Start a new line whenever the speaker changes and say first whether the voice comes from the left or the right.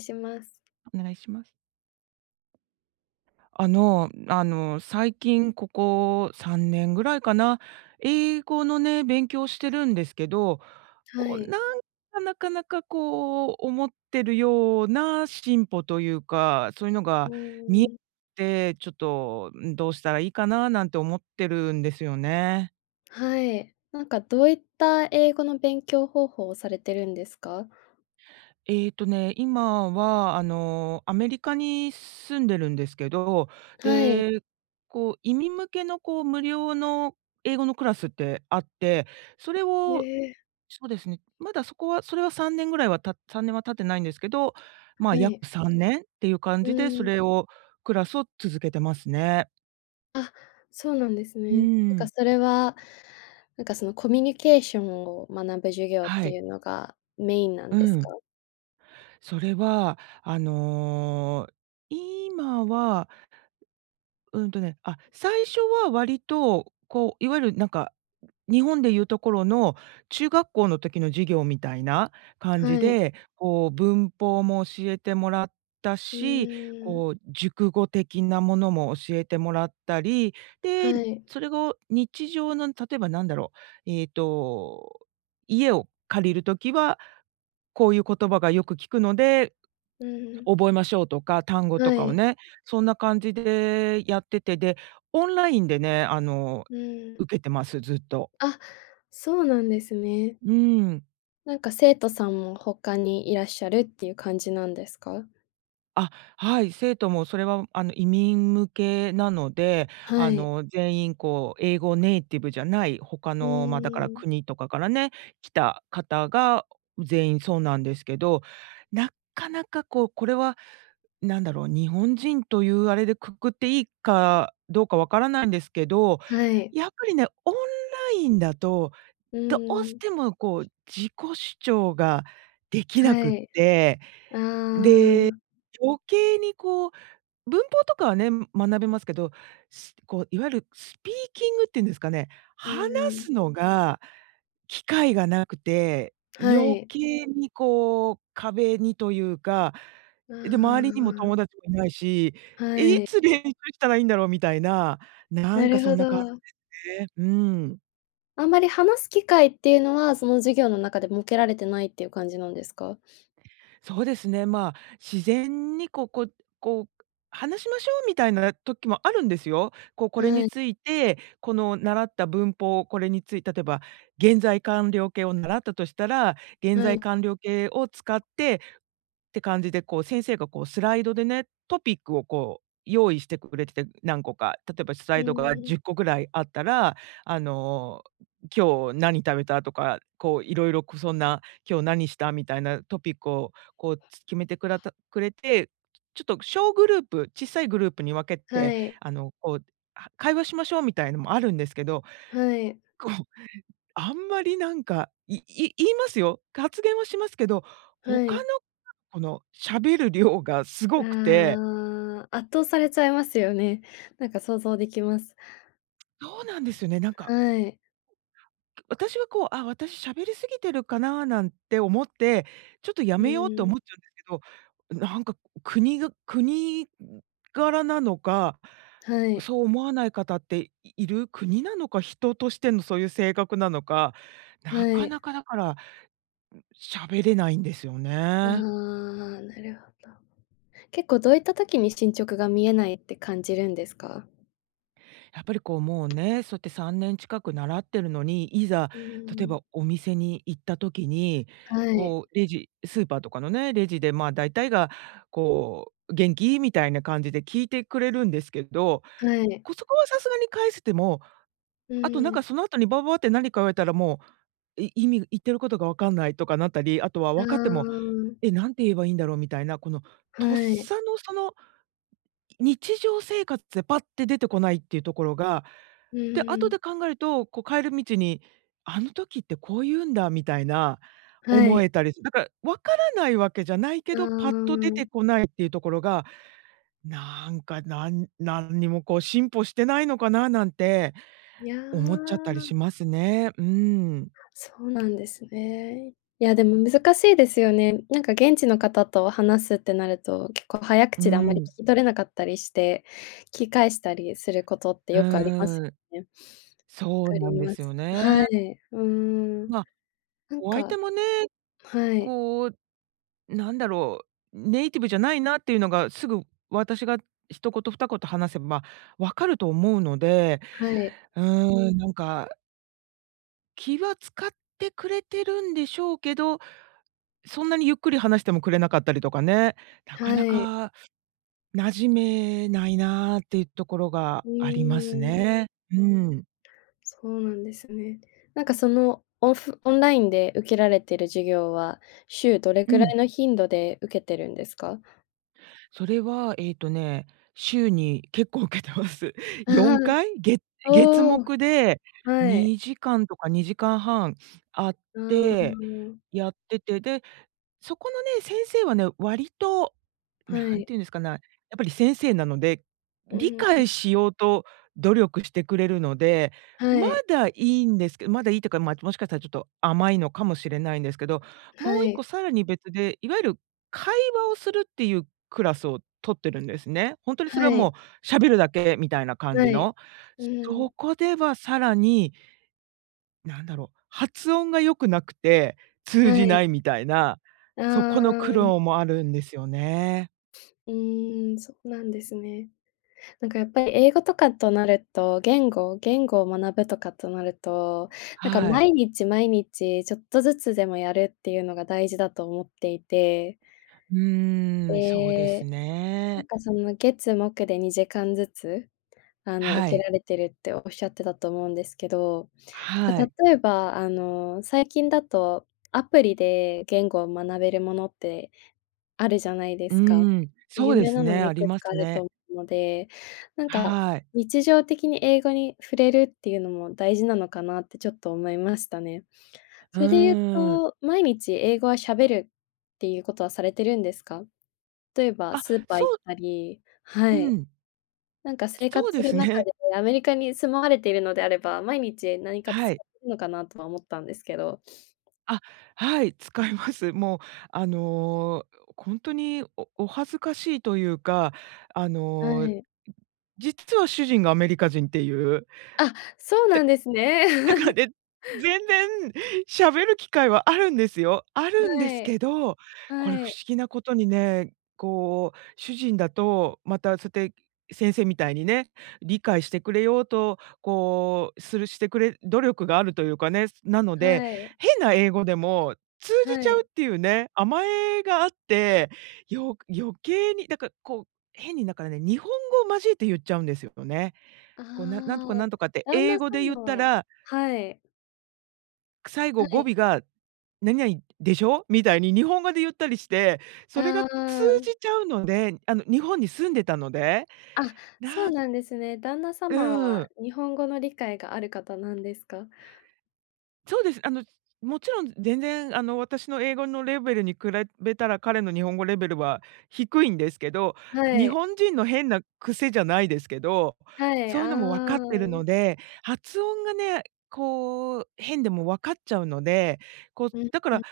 left: します。
right: お願いします。最近ここ3年ぐらいかな、英語のね、勉強してるんですけど、
left: は
right: こう、
left: い。
right: なんか、なかなかこう思ってるような進歩というか、そういうの
left: う
right: が見え
left: ん、
right: て、ちょっと、どうしたらいいかななんて思ってるんですよね。
left: はい。なんかどういった英語の勉強方法をされてるんですか？
right: ね、今は、アメリカに住んでるんですけど、
left: はい。
right: で、こう、移民向けの、こう、無料の英語のクラスってあって、それを
left: ええ、
right: そうですね、まだそれは3年ぐらいは3年は経ってないんですけど、
left: は
right: 約
left: い。
right: 3年っていう感
left: う
right: じで、そ
left: ん。
right: れをクラスを続けてますね。
left: あ、そうなんです
right: う
left: ね。なんか
right: ん。
left: それは、なんかそのコミュニケーションを学ぶ授業っ
right: は
left: て
right: い。
left: いうのがメインなん
right: う
left: です
right: ん。
left: か？
right: それは、今はね、あ、最初は割と、こう、いわゆるなんか、日本でいうところの中学校の時の授業みたいな感じ
left: はい。
right: で、こう、文法も教えてもらった
left: う
right: し、
left: ーん。
right: こう、熟語的なものも教えてもらったり、で、
left: はい。
right: それを日常の例えばなんだろう、家を借りる時は、こういう言葉がよく聞くので、
left: うん。
right: 覚えましょうとか、単語と
left: は
right: かを
left: い。
right: ね、そんな感じでやってて、で、オンラインでね、
left: うん。
right: 受けてます、ずっと。
left: あ、そうなんですね。
right: うん。
left: なんか生徒さんも他にいらっしゃるっていう感じなんですか？
right: あ、はい、生徒もそれは、移民向けなので、
left: はい。
right: 全員こう英語ネイティブじゃない他
left: う
right: の、まあ、だから
left: ーん、
right: 国とかからね、来た方が全員そうなんですけど、なかなかこう、これはなんだろう、日本人というあれでくくっていいかどうかわからないんですけど、
left: はい。
right: やっぱりね、オンラインだと、
left: う
right: どうし
left: ーん、
right: てもこう自己主張ができな
left: は
right: くっ
left: い。
right: て、
left: ああ、う
right: 余計にこう文法とかはね、学べますけど、こういわゆるスピーキングっていうんですかね、
left: ー
right: 話
left: ん、
right: すのが機会がなくて、
left: は
right: 余
left: い。
right: 計にこう壁にというか、で、周りに
left: あ
right: も友達もいないし、
left: あ、は
right: い
left: い。
right: つ練習したらいいんだろうみたいな、な
left: な
right: んか
left: る
right: そ
left: ほ
right: んな感
left: ど。
right: じで、うん。
left: あんまり話す機会っていうのは、その授業の中で設けられてないっていう感じなんですか？
right: そうですね、まあ、自然にこう話しましょうみたいな時もあるんですよ。こうこれ
left: は
right: に
left: い、
right: ついて、この習った文法、これについて例えば現在完了形を習ったとしたら、現
left: は
right: 在
left: い。
right: 完了形を使ってって感じで、こう先生がこうスライドでね、トピックをこう用意してくれてて、何個か、例えばスラ
left: う
right: イドが
left: ーん、
right: 10個ぐらいあったら、あの、今日何食べたとか、こういろいろ、そんな、今日何したみたいなトピックをこう、決めてくらたくれて、ちょっと小さいグループに分け
left: は
right: て、
left: い、
right: こう、会話しましょうみたいのもあるんですけど、
left: はい、
right: こう、あんまりなんか、言いますよ。発言はしますけど、
left: は
right: 他の、
left: い。
right: この喋る量がすごくて、
left: ああ、圧倒されちゃいますよね。なんか想像できます。
right: そうなんですよね、なんか
left: はい。
right: 私はこう、あ、私喋り過ぎてるかななんて思って、ちょっとや
left: う
right: めようって
left: ーん、
right: 思っちゃうんですけど、なんか国柄なのか、
left: はい、
right: そう思わない方っている国なのか、人としてのそういう性格なのか、な
left: は
right: か
left: い。
right: なかだから喋れないんですよ
left: ああ、
right: ね。
left: なるほど。結構どういった時に進捗が見えないって感じるんですか？
right: やっぱりこうもうね、そうやって3年近く習ってるのに、いざ
left: うー
right: 例えば
left: ん。
right: お店に行った時に、
left: はい、
right: こうスーパーとかのね、レジでまあ大体がこう「元気？」みたいな感じで聞いてくれるんですけど、
left: はい。
right: そこはさすがに返せても、
left: う
right: あとなん
left: ーん。
right: かその後にバババって何か言われたらもう、意味言ってることが分かんないとかなったり、あとは
left: あ
right: 分かっても
left: あ、
right: 「え、何て言えばいいんだろう」みたいな、このとっ
left: はい。
right: さのその日常生活でパッて出てこないっていうところが、
left: う
right: で、
left: ー
right: 後
left: ん。
right: で考えると、こう帰る道に、あの時ってこう言うんだみたいな
left: は
right: 思
left: い。
right: えたりす、だからわからないわけじゃないけ
left: ああ、
right: ど、パッと出てこないっていうところが、なんか、なんにもこう進歩してないのかななんて
left: いや、
right: 思っちゃったりしますね。うん。
left: そうなんですね。いや、でも難しいですよね。なんか現地の方と話すってなると、結構早
right: う
left: 口であんまり聞
right: ん。
left: き取れなかったりして、聞き返したりすることって
right: う
left: よくあります
right: んうん。
left: よね。わ
right: そう
left: か
right: な
left: り
right: んで
left: ま
right: すよ
left: す。
right: ね。
left: はい、うーん。
right: まあ、
left: なん
right: お相
left: か、
right: 手もね、
left: はい、
right: こうなんだろう、ネイティブじゃないなっていうのが、すぐ私が一言二言話せばわかると思うので、
left: はい。
right: うなんか気は使ってくれてるんでしょうけど、そんなにゆっくり話してもくれなかったりとかね、なか
left: は
right: な
left: い。
right: か馴染めないなっていうところが
left: う
right: あります
left: ーん、
right: ね。うん。
left: そうなんですね。なんかそのオンラインで受けられてる授業は、週どれ
right: う
left: くら
right: ん。
left: いの頻度で受けてるんですか？
right: それは、ね、週に結構受けてます。
left: あ
right: 4回、
left: あ、
right: 月
left: おお、
right: 木で
left: はい。
right: 2時間とか2時間半あっ
left: ああ、
right: て、やってて、で、そこのね、先生はね、割と、
left: は
right: ん
left: い。
right: ていうんですかねやっぱり先生なので、
left: う
right: 理
left: ん、ん、
right: 解しようと努力してくれるので、
left: は
right: ま
left: い。
right: だいいんですけどまだいいというか、まあ、もしかしたらちょっと甘いのかもしれないんですけど、
left: は
right: もう一
left: い。
right: 個さらに別で、いわゆる会話をするっていうクラスを取ってるんですね。ほんとにそれ
left: は
right: はも
left: い。
right: う喋るだけみたいな感
left: は
right: じ
left: い。
right: の。
left: うん、
right: そこではさらに、なんだろう、発音が良くなくて通
left: は
right: じ
left: い。
right: ないみたいな、そ
left: あ
right: この苦
left: あ、
right: 労もあるんですよね。
left: うーん、そうなんですね。なんかやっぱり英語とかとなると、言語を学ぶとかとなると、なんか
right: はい。
left: 毎日毎日ちょっとずつでもやるっていうのが大事だと思っていて、
right: うーん、そうです
left: で、な
right: ね。
left: んかその月木で2時間ずつ
right: は
left: 受けら
right: い。
left: れてるっておっしゃってたと思うんですけど、
right: は
left: なん
right: い。
left: か例えば、最近だとアプリで言語を学べるものってあるじゃないで
right: うー
left: すか。
right: ん、そ
left: 有
right: うで
left: 名
right: す
left: なの
right: ね、
left: も
right: あ
left: い
right: り
left: くつ
right: ま
left: かあ
right: す
left: ると
right: ね。
left: 思うので、なんか
right: はい。
left: 日常的に英語に触れるっていうのも大事なのかなってちょっと思いましたね。
right: う
left: それで言う
right: ーん。
left: と、毎日英語は喋るっていうことはされてるんですか？例えば
right: あ、
left: スーパー
right: そ
left: 行っ
right: う、
left: たり、は
right: う
left: い。
right: ん、
left: なんか生活
right: そう
left: す
right: で
left: る
right: す
left: 中
right: ね。
left: で、アメリカに住まわれているのであれば、毎日何かと
right: は
left: 使
right: い。
left: ってるのかなとは思ったんですけど。
right: あ、はい、使います。もう、あの、ほんにお恥ずかしいというか、あ
left: は
right: の、
left: い。
right: 実は主人がアメリカ人っていう
left: あ、そうなんですね。
right: だからね、全然喋る機会はあるんですよ。あるんで
left: は
right: す
left: い。
right: けど、これ不
left: はい。
right: 思議なことにね、こう、主人だと、またそうやって先生みたいにね、理解してくれようと、こう、してくれ努力があるというかね、なので、
left: はい。
right: 変な英語でも通じ
left: は
right: ちゃう
left: い。
right: っていうね、甘えがあって、余計に、だからこう、変にだからね、日本語を交えて言っちゃうんですよね。
left: あ
right: こう、なんとか
left: あ、
right: なんとかって
left: 旦
right: 英
left: 那
right: 語で言っ
left: 様
right: た
left: は、
right: ら
left: はい。
right: 最
left: は
right: 後語
left: い。
right: 尾が「何々でしょ？」みたいに日本語で言ったりして、それが
left: あ
right: 通じ
left: あ。
right: ちゃうので、日本に住んでたので、
left: あ、そう
right: な
left: なんですね。旦那様
right: う
left: は
right: ん、
left: 日本語の理解がある方なんですか？
right: そうです。もちろん全然、私の英語のレベルに比べたら、彼の日本語レベルは低いんですけど、
left: は
right: 日
left: い。
right: 本人の変な癖じゃないですけど、
left: はい、
right: そうい
left: あ
right: うのも分かっ
left: あ。
right: てるので、発音がね、こう、変でも分かっちゃうので、こう、
left: うん、
right: だか
left: うん。
right: ら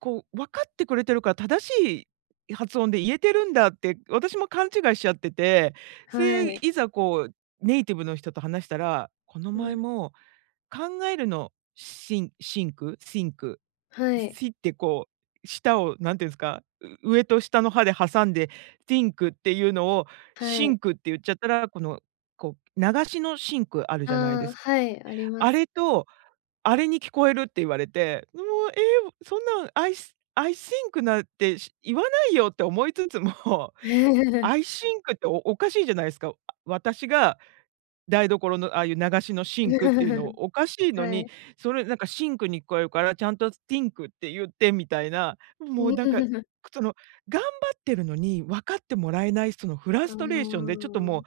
right: こう、分かってくれてるから正しい発音で言えてるんだって、私も勘違いしちゃってて、そ
left: は
right: れ、
left: い。
right: いざこう、ネイティブの人と話したら、この
left: うん、
right: 前も考えるのシンク、
left: はい。
right: ってこう、舌をなんていうんですか、上と下の歯で挟んで、シンクっていうのを
left: は
right: シ
left: い。
right: ンクって言っちゃったら、この、こう、流しのシンクある
left: あ
right: じゃないで
left: あ、
right: すか
left: はい、ありま
right: あ
left: す。
right: れとあれに聞こえるって言われて、もう、えそんなん、アイシンクなんて言わないよって思いつつも、アイシンクっておかしいじゃないですか。あ、私が台所のああいう流しのシンクっていうの おかしいの
left: は
right: に、
left: い。
right: それなんかシンクに聞こえるからちゃんとスティンクって言ってみたいな、もうなんか、その、頑張ってるのに分かってもらえないそのフ
left: あ
right: ラストレーションで
left: あ、
right: ちょっとも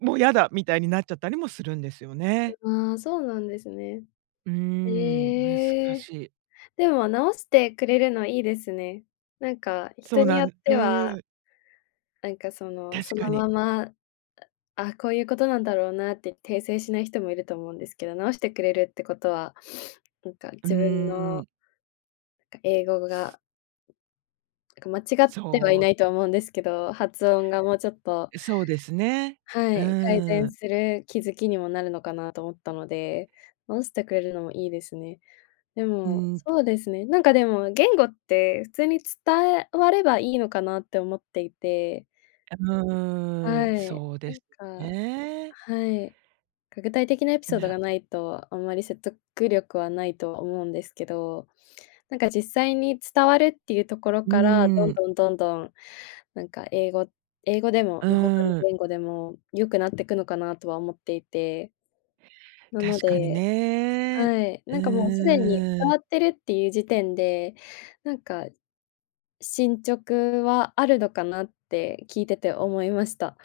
right: う、もうやだみたいになっちゃったりもするんですよね。
left: ああ、そうなんですね。
right: うーん、難
left: え
right: し
left: え。
right: い。
left: でも直してくれるのいいですね。なんか、
right: そ
left: 人
right: う
left: に
right: な
left: よ
right: ん
left: っ
right: う
left: ては、
right: ーん、
left: なんかその、
right: 確
left: そ
right: か
left: の
right: に。
left: まま、あ、こういうことなんだろうなって訂正しない人もいると思うんですけど、直してくれるってことは、なんか
right: うー
left: 自分の、
right: ん。
left: なんか英語が、なんか間違ってはい
right: そ
left: な
right: う、
left: いとは思うんですけど、発音がもうちょっと、
right: そうですね。
left: は
right: う
left: い、改
right: ー
left: 善
right: ん。
left: する気づきにもなるのかなと思ったので、直してくれるのもいいですね。で
right: う
left: も、
right: ん、う
left: そうですね、なんかでも、言語って普通に伝わればいいのかなって思っていて、
right: ー
left: は
right: ん、
left: い、
right: そう
left: な
right: で
left: ん
right: す
left: か、
right: ね。
left: はい。具体的なエピソード
right: な
left: がないと、あんまり説得力はないとは思うんですけど、なんか実際に伝わるっていうところ
right: う
left: から、どん
right: ーん、
left: どんどんどん、なんか英語でも、
right: う
left: ま、他の
right: ーん、
left: 言語でも良くなってくのかなとは思っていて、なの
right: 確かに
left: で、
right: ね。
left: はい、
right: う
left: なんかもうすでに伝
right: ー
left: わ
right: ん、
left: ってるっていう時点で、なんか進捗はあるのかなって聞いてて思いました。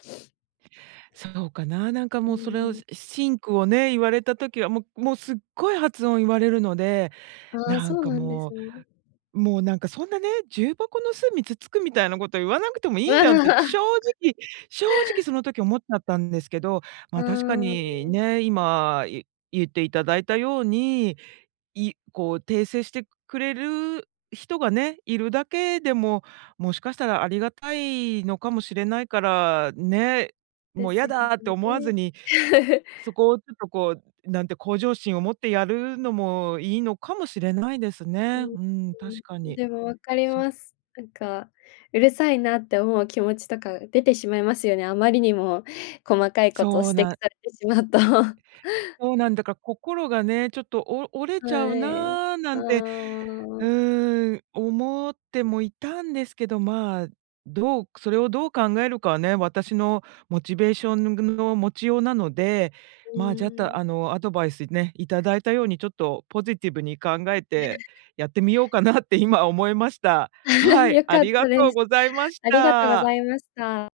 right: そうかな、なんか
left: う
right: もうそれを
left: ーん。
right: しシンクをね、言われた時は、もうすっごい発音言われるので、
left: ああ、
right: なん
left: そう
right: か
left: なんです
right: も
left: ね。
right: うもうなんかそんなね、重箱の隅つつくみたいなこと言わなくてもいいじゃんって直正直その時思っちゃったんですけど、
left: う
right: まあ、確か
left: ーん。
right: にね、今言っていただいたように、こう訂正してくれる人がね、いるだけでも、もしかしたらありがたいのかもしれないから、ね、
left: で
right: もう
left: す
right: 嫌
left: よ
right: だって思わずに、
left: ね。
right: そこをちょっとこう、なんて向上心を持ってやるのもいいのかもしれないです
left: う
right: ね。
left: ん、
right: うん、確かに。
left: でも分かります。なんか、うるさいなって思う気持ちとか出てしまいますよね。あまりにも細かいことを
right: そ
left: 指
right: う
left: 摘
right: なん
left: されてしまうと。
right: そうなんだから心がね、ちょっと折れ
left: は
right: ちゃう
left: い。
right: なな
left: あ
right: んて、
left: あ、
right: う
left: う
right: ーん、思ってもいたんですけど、まあ、それをどう考えるかはね、私のモチベーションの持ちようなので、まあ、じゃた
left: ん。
right: あの、アドバイスね、いただいたようにちょっとポジティブに考えてやってみようかなって今思いました。はい、
left: 良
right: あ
left: かっ
right: り
left: た
right: が
left: で
right: とう
left: す。
right: ございまし
left: ありがとうご
right: た。
left: ざいました。